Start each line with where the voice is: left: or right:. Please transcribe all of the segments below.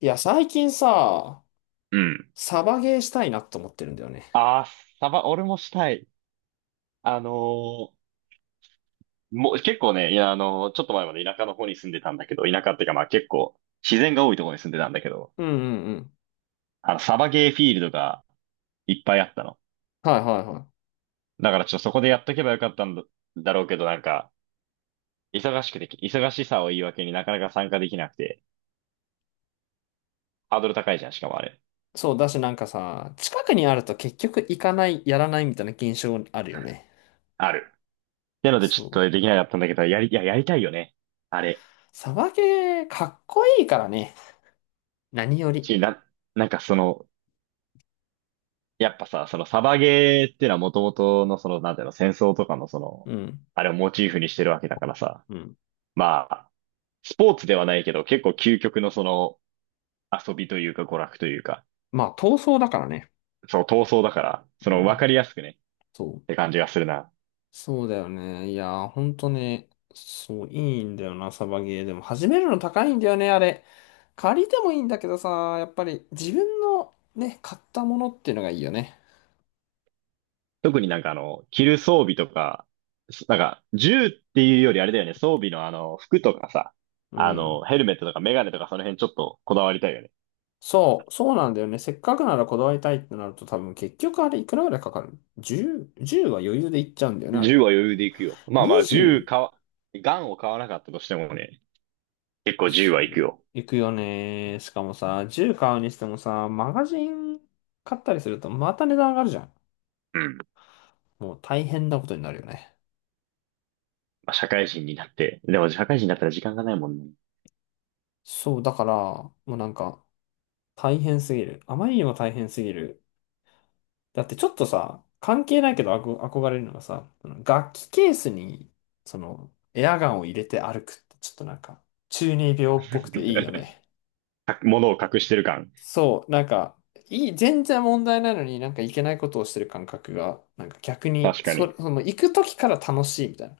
left: いや、最近さ、
right: うん。
left: サバゲーしたいなと思ってるんだよね。
right: ああ、俺もしたい。あのーもう結構ね、いや、ちょっと前まで田舎の方に住んでたんだけど、田舎っていうかまあ結構自然が多いところに住んでたんだけど、
left: うんうんうん。
right: サバゲーフィールドがいっぱいあったの。
left: はいはいはい。
right: だからちょっとそこでやっとけばよかったんだ、だろうけど、なんか、忙しくて、忙しさを言い訳になかなか参加できなくて、ハードル高いじゃん、しかもあれ。
left: そう、だしなんかさ、近くにあると結局行かない、やらないみたいな現象あるよね。
right: ある。なのでちょ
left: そ
right: っ
left: う。
right: とできなかったんだけど、いや、やりたいよね。あれ。
left: サバゲー、かっこいいからね。何より。
right: し、な、なんかその、やっぱさ、そのサバゲーっていうのはもともとのその、なんていうの、戦争とかのその、
left: うん。
right: あれをモチーフにしてるわけだからさ。
left: うん。
right: まあ、スポーツではないけど、結構究極のその、遊びというか娯楽というか、
left: まあ、闘争だからね。
right: そう闘争だから、
left: う
right: その分か
left: ん。
right: りやすくね、
left: そ
right: っ
left: う。
right: て感じがするな。
left: そうだよね。いやー、ほんとね、そう、いいんだよな、サバゲー。でも、始めるの高いんだよね、あれ。借りてもいいんだけどさ、やっぱり自分のね、買ったものっていうのがいいよね。
right: 特になんか、着る装備とか、なんか、銃っていうよりあれだよね、装備の服とかさ、
left: うん。
right: ヘルメットとかメガネとかその辺ちょっとこだわりたいよね。
left: そう、そうなんだよね。せっかくならこだわりたいってなると多分結局あれいくらぐらいかかる？ 10、じゅうは余裕でいっちゃうんだよね、あれ。
right: 銃は余裕でいくよ。まあまあ、銃
left: 20、
right: 買わ、ガンを買わなかったとしてもね、結構10はいく
left: そ
right: よ。
left: う、いくよね。しかもさ、10買うにしてもさ、マガジン買ったりするとまた値段上がるじゃん。
right: うん。
left: もう大変なことになるよね。
right: まあ、社会人になって。でも社会人になったら時間がないもんね。
left: そう、だから、もうなんか、大変すぎる。あまりにも大変すぎる。だってちょっとさ、関係ないけど憧れるのがさ、その楽器ケースに、その、エアガンを入れて歩くって、ちょっとなんか、中二病っぽくていいよね。
right: 物を隠してる感。
left: そう、なんか、いい、全然問題ないのになんかいけないことをしてる感覚が、なんか逆に、
right: 確かに。
left: その、行く時から楽しいみたいな。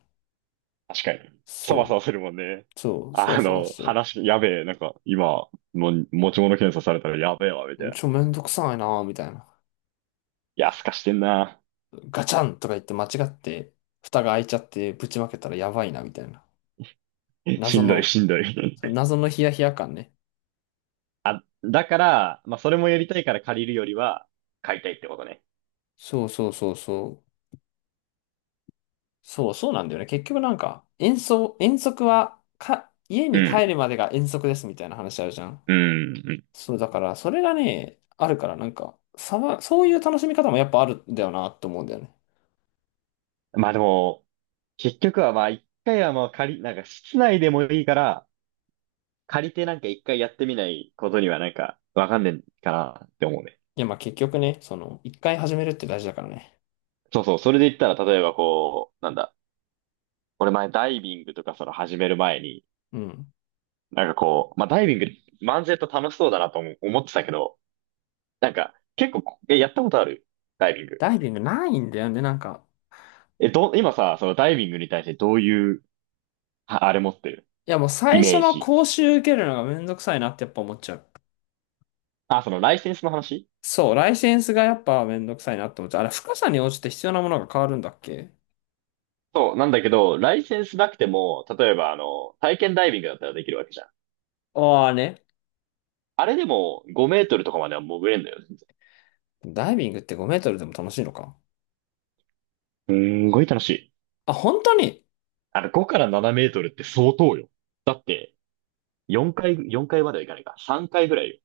right: 確かに。そわそ
left: そ
right: わするもんね。
left: う、そう、そわそわしてる。
right: やべえ、なんか、今、持ち物検査されたらやべえわ、みたいな。い
left: ちょ、めんどくさいなぁ、みたいな。
right: や、すかしてんな。
left: ガチャンとか言って間違って、蓋が開いちゃってぶちまけたらやばいな、みたいな。
right: し
left: 謎
right: んどい、
left: の、
right: しんどい。
left: その謎のヒヤヒヤ感ね。
right: だから、まあ、それもやりたいから借りるよりは、買いたいってことね。
left: そうそうそうそう。そうそうなんだよね。結局なんか、遠足、遠足は、か、家
right: う
left: に
right: ん、
left: 帰るまでが遠足ですみたいな話あるじゃん。
right: うん、うん。
left: そう、だから、それがね、あるから、なんか、そういう楽しみ方もやっぱあるんだよなって思うんだよね。
right: まあでも、結局はまあ、一回はまあ借り、なんか室内でもいいから、借りてなんか一回やってみないことにはなんかわかんねえかなって思うね。
left: いや、まあ結局ね、その、一回始めるって大事だからね。
right: そうそう、それで言ったら例えばこう、なんだ、俺前ダイビングとかその始める前に、
left: うん。
right: なんかこう、まあダイビング漫然と楽しそうだなとも思ってたけど、なんか結構やったことあるダイビング。
left: ダイビングないんだよね、なんか。
right: 今さ、そのダイビングに対してどういう、ああれ持ってる
left: いや、もう
right: イ
left: 最初
right: メー
left: の
right: ジ。
left: 講習受けるのがめんどくさいなってやっぱ思っちゃう。
right: あ、そのライセンスの話。
left: そう、ライセンスがやっぱめんどくさいなって思っちゃう。あれ、深さに応じて必要なものが変わるんだっけ？
right: そう、なんだけど、ライセンスなくても、例えば体験ダイビングだったらできるわけじゃん。
left: ああね。
right: あれでも5メートルとかまでは潜れんだよね。
left: ダイビングって5メートルでも楽しいのか。
right: すんごい楽しい。
left: あ、本当に、
right: 5から7メートルって相当よ。だって、4回まではいかないか。3回ぐらいよ。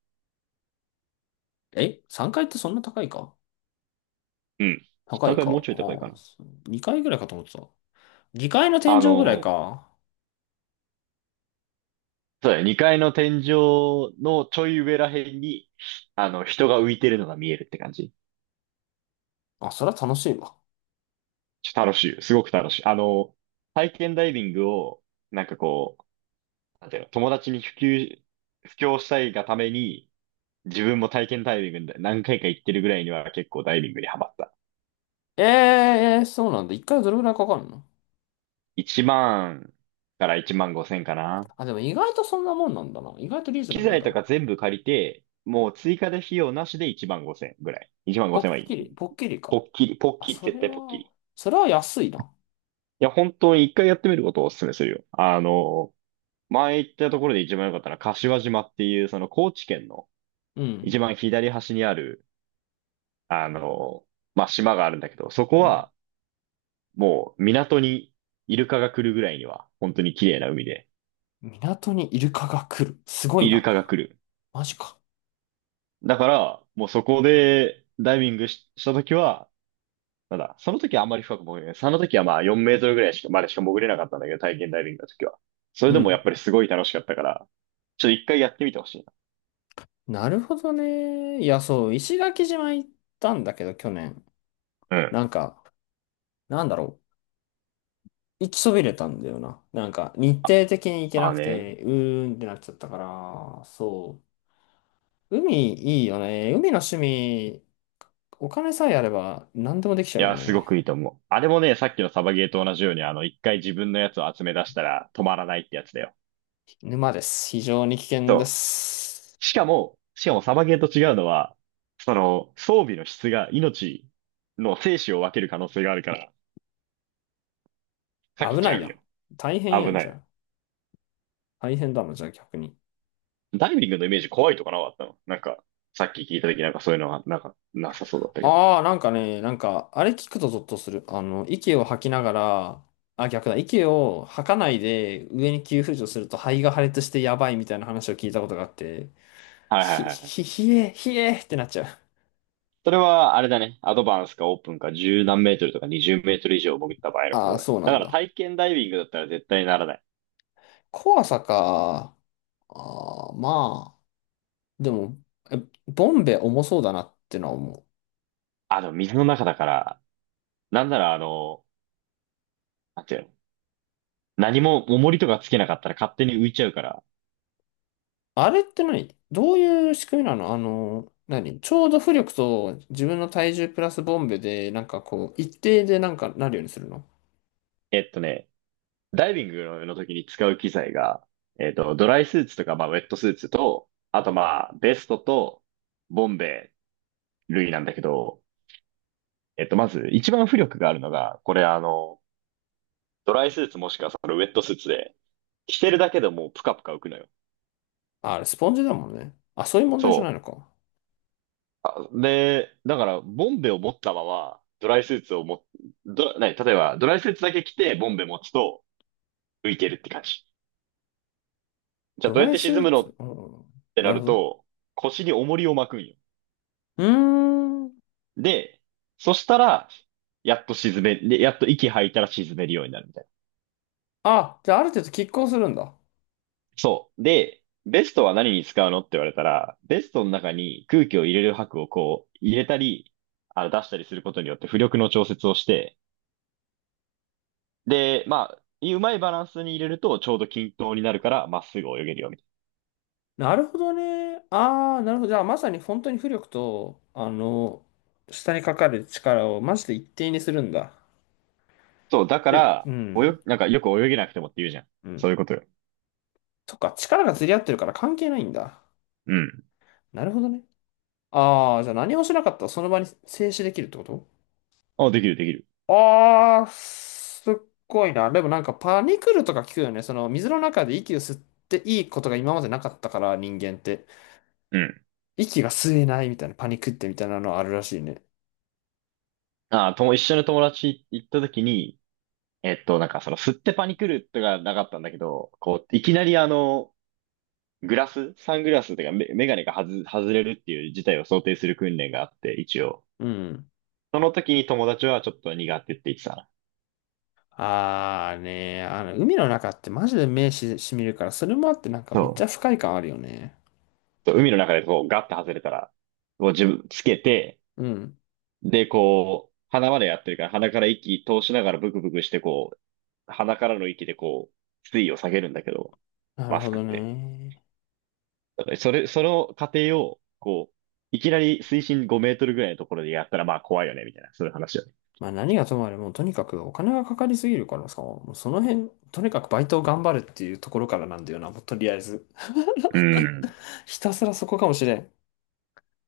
left: 3 階ってそんな高いか
right: うん。
left: 高
right: 3
left: い
right: 回
left: か。あ
right: もうちょい高いかな。
left: あ、2階ぐらいかと思ってた。2階の天
right: あ
left: 井ぐらい
right: の、
left: か。
right: そうだよ。2階の天井のちょい上らへんに、人が浮いてるのが見えるって感じ。
left: あ、そりゃ楽しいわ。
right: ちょ楽しいよ。すごく楽しい。体験ダイビングを、なんかこう、なんていうの、友達に布教したいがために、自分も体験ダイビングで何回か行ってるぐらいには結構ダイビングにハマった。
left: ええー、そうなんだ。1回どれぐらいかかるの？
right: 1万から1万5千かな。
left: あ、でも意外とそんなもんなんだな。意外とリーズナ
right: 機
left: ブル
right: 材と
left: だ。
right: か全部借りて、もう追加で費用なしで1万5千ぐらい。1万
left: ポ
right: 5千は
left: ッキ
right: いい。
left: リポッキリ
right: ポ
left: か。
right: ッキリ、ポッ
left: あ、
right: キリ、
left: そ
right: 絶
left: れ
right: 対ポッキ
left: は、
right: リ。い
left: それは安いな。
right: や、本当に一回やってみることをお勧めするよ。前行ったところで一番良かったのは柏島っていう、その高知県の
left: うん。
right: 一番左端にある、あの、まあ、島があるんだけど、そ
left: う
right: こ
left: ん。
right: はもう港にイルカが来るぐらいには、本当に綺麗な海で、
left: 港にイルカが来る。すごい
right: イルカが来
left: な。
right: る。
left: マジか。
right: だから、もうそこでダイビングし、したときは、なんだ、その時はあんまり深く潜れない。その時はまあ4メートルぐらいまでしか潜れなかったんだけど、体験ダイビングの時は。それ
left: う
right: でもやっ
left: ん。
right: ぱりすごい楽しかったから、ちょっと一回やってみてほしいな。
left: なるほどね。いや、そう、石垣島行ったんだけど、去年。
right: うん。
left: なんか、なんだろう。行きそびれたんだよな。なんか、日程的に行け
right: あ
left: な
right: あ
left: く
right: ね。
left: て、うーんってなっちゃったから、そう。海いいよね。海の趣味、お金さえあれば何でもできち
right: い
left: ゃうよ
right: や、すご
left: ね。
right: くいいと思う。あれもね、さっきのサバゲーと同じように、一回自分のやつを集め出したら止まらないってやつだよ。
left: 沼です。非常に危険で
right: そ
left: す。
right: う。しかもサバゲーと違うのは、その、装備の質が命の生死を分ける可能性があるから、避け
left: 危
right: ち
left: な
right: ゃ
left: い
right: う
left: やん。
right: よ。
left: 大変や
right: 危
left: ん
right: な
left: じゃ
right: い。
left: ん。大変だもん、じゃあ逆に。
right: ダイビングのイメージ怖いとかなかったのなんか、さっき聞いた時なんかそういうのはなんかなさそうだったけど。
left: ああ、なんかね、なんか、あれ聞くとゾッとする。あの、息を吐きながら、あ、逆だ、息を吐かないで上に急浮上すると肺が破裂してやばいみたいな話を聞いたことがあって、
right: はいはいはいはい。
left: ひえってなっちゃう。
right: それは、あれだね。アドバンスかオープンか10何メートルとか20メートル以上潜った場合のこ
left: あ
right: と
left: あ、
right: だね。
left: そうな
right: だか
left: ん
right: ら
left: だ。
right: 体験ダイビングだったら絶対にならない。
left: 怖さか。ああ、まあ、でも、えボンベ重そうだなってのは思う。
right: あ、でも水の中だから、なんならなんていうの何も重りとかつけなかったら勝手に浮いちゃうから。
left: あれってどういう仕組みなの？あの、ちょうど浮力と自分の体重プラスボンベで、なんかこう、一定でなんかなるようにするの？
right: えっとね、ダイビングの時に使う機材が、ドライスーツとか、まあ、ウェットスーツと、あとまあ、ベストと、ボンベ類なんだけど、まず、一番浮力があるのが、これドライスーツもしくはそのウェットスーツで、着てるだけでもうプカプカ浮くのよ。
left: あ、あれ、スポンジだもんね。あ、そういう問
right: そ
left: 題じゃないのか。
right: う。で、だから、ボンベを持ったまま、ドライスーツをも、ど、ね、例えば、ドライスーツだけ着て、ボンベ持つと、浮いてるって感じ。じゃあ、
left: ド
right: どうや
left: ラ
right: っ
left: イ
right: て
left: ス
right: 沈む
left: ー
right: の
left: ツ、
right: っ
left: うん、
right: てな
left: なる
right: る
left: ほどね。
right: と、腰に重りを巻くんよ。
left: うーん。
right: で、そしたら、やっと息吐いたら沈めるようになるみたいな。
left: あ、じゃあ、ある程度拮抗するんだ。
right: そう。で、ベストは何に使うのって言われたら、ベストの中に空気を入れる箔をこう入れたり、出したりすることによって浮力の調節をして、で、まあ、うまいバランスに入れるとちょうど均等になるからまっすぐ泳げるよ、みたいな。
left: なるほどね。ああ、なるほど。じゃあ、まさに本当に浮力と、あの、下にかかる力をマジで一定にするんだ。
right: そう、だか
left: え、う
right: ら、
left: ん、
right: なんかよく泳げなくてもって言うじゃん。
left: う
right: そう
left: ん。
right: いうことよ。
left: そっか、力が釣り合ってるから関係ないんだ。
right: うん。
left: なるほどね。ああ、じゃあ何もしなかったらその場に静止できるってこと？
right: あ、できるできる。
left: ああ、すっごいな。でもなんかパニクルとか聞くよね。その水の中で息を吸っていいことが今までなかったから人間って。
right: うん。
left: 息が吸えないみたいなパニクってみたいなのあるらしいね。
right: あ、一緒に友達行った時に、なんかその、吸ってパニクるとかなかったんだけど、こう、いきなりグラス、サングラスというかメガネが外れるっていう事態を想定する訓練があって、一応。
left: うん。
right: その時に友達はちょっと苦手って言ってたな。
left: ああね、あの海の中ってマジで目しみるから、それもあってなんか
right: そ
left: めっちゃ
right: う。
left: 不快感あるよね。
right: そう海の中でこうガッて外れたら、こう自分つけて、
left: うん。
right: で、こう、鼻までやってるから鼻から息通しながらブクブクしてこう、鼻からの息でこう、水位を下げるんだけど、
left: なる
right: マス
left: ほ
right: ク
left: ど
right: って。
left: ね。
right: だからそれ、その過程を、こう、いきなり水深5メートルぐらいのところでやったらまあ怖いよね、みたいな、そういう話よね。
left: まあ何がともあれもうとにかくお金がかかりすぎるからさ、もうその辺、とにかくバイトを頑張るっていうところからなんだよな、もうとりあえず。
right: うん。
left: ひたすらそこかもしれん。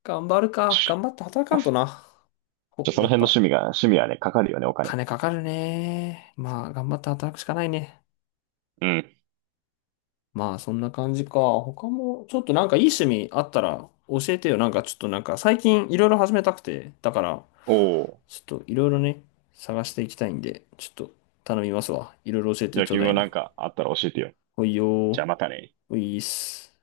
left: 頑張るか。頑張って働か
right: ま
left: んとな。
right: あじ
left: ほ
right: ゃあそ
left: や
right: の
left: っ
right: 辺の
left: ぱ、
right: 趣味はね、かかるよね、お金。
left: 金かかるね。まあ、頑張って働くしかないね。
right: うん。
left: まあ、そんな感じか。他も、ちょっとなんかいい趣味あったら教えてよ。なんかちょっとなんか最近いろいろ始めたくて。だから、
right: おお。
left: ちょっといろいろね、探していきたいんで、ちょっと頼みますわ。いろいろ教え
right: じ
left: て
right: ゃあ
left: ちょう
right: 君
left: だ
right: も
left: い
right: な
left: な。
right: んかあったら教えてよ。
left: ほいよ
right: じゃあ
left: ー。
right: またね。
left: ほいーっす。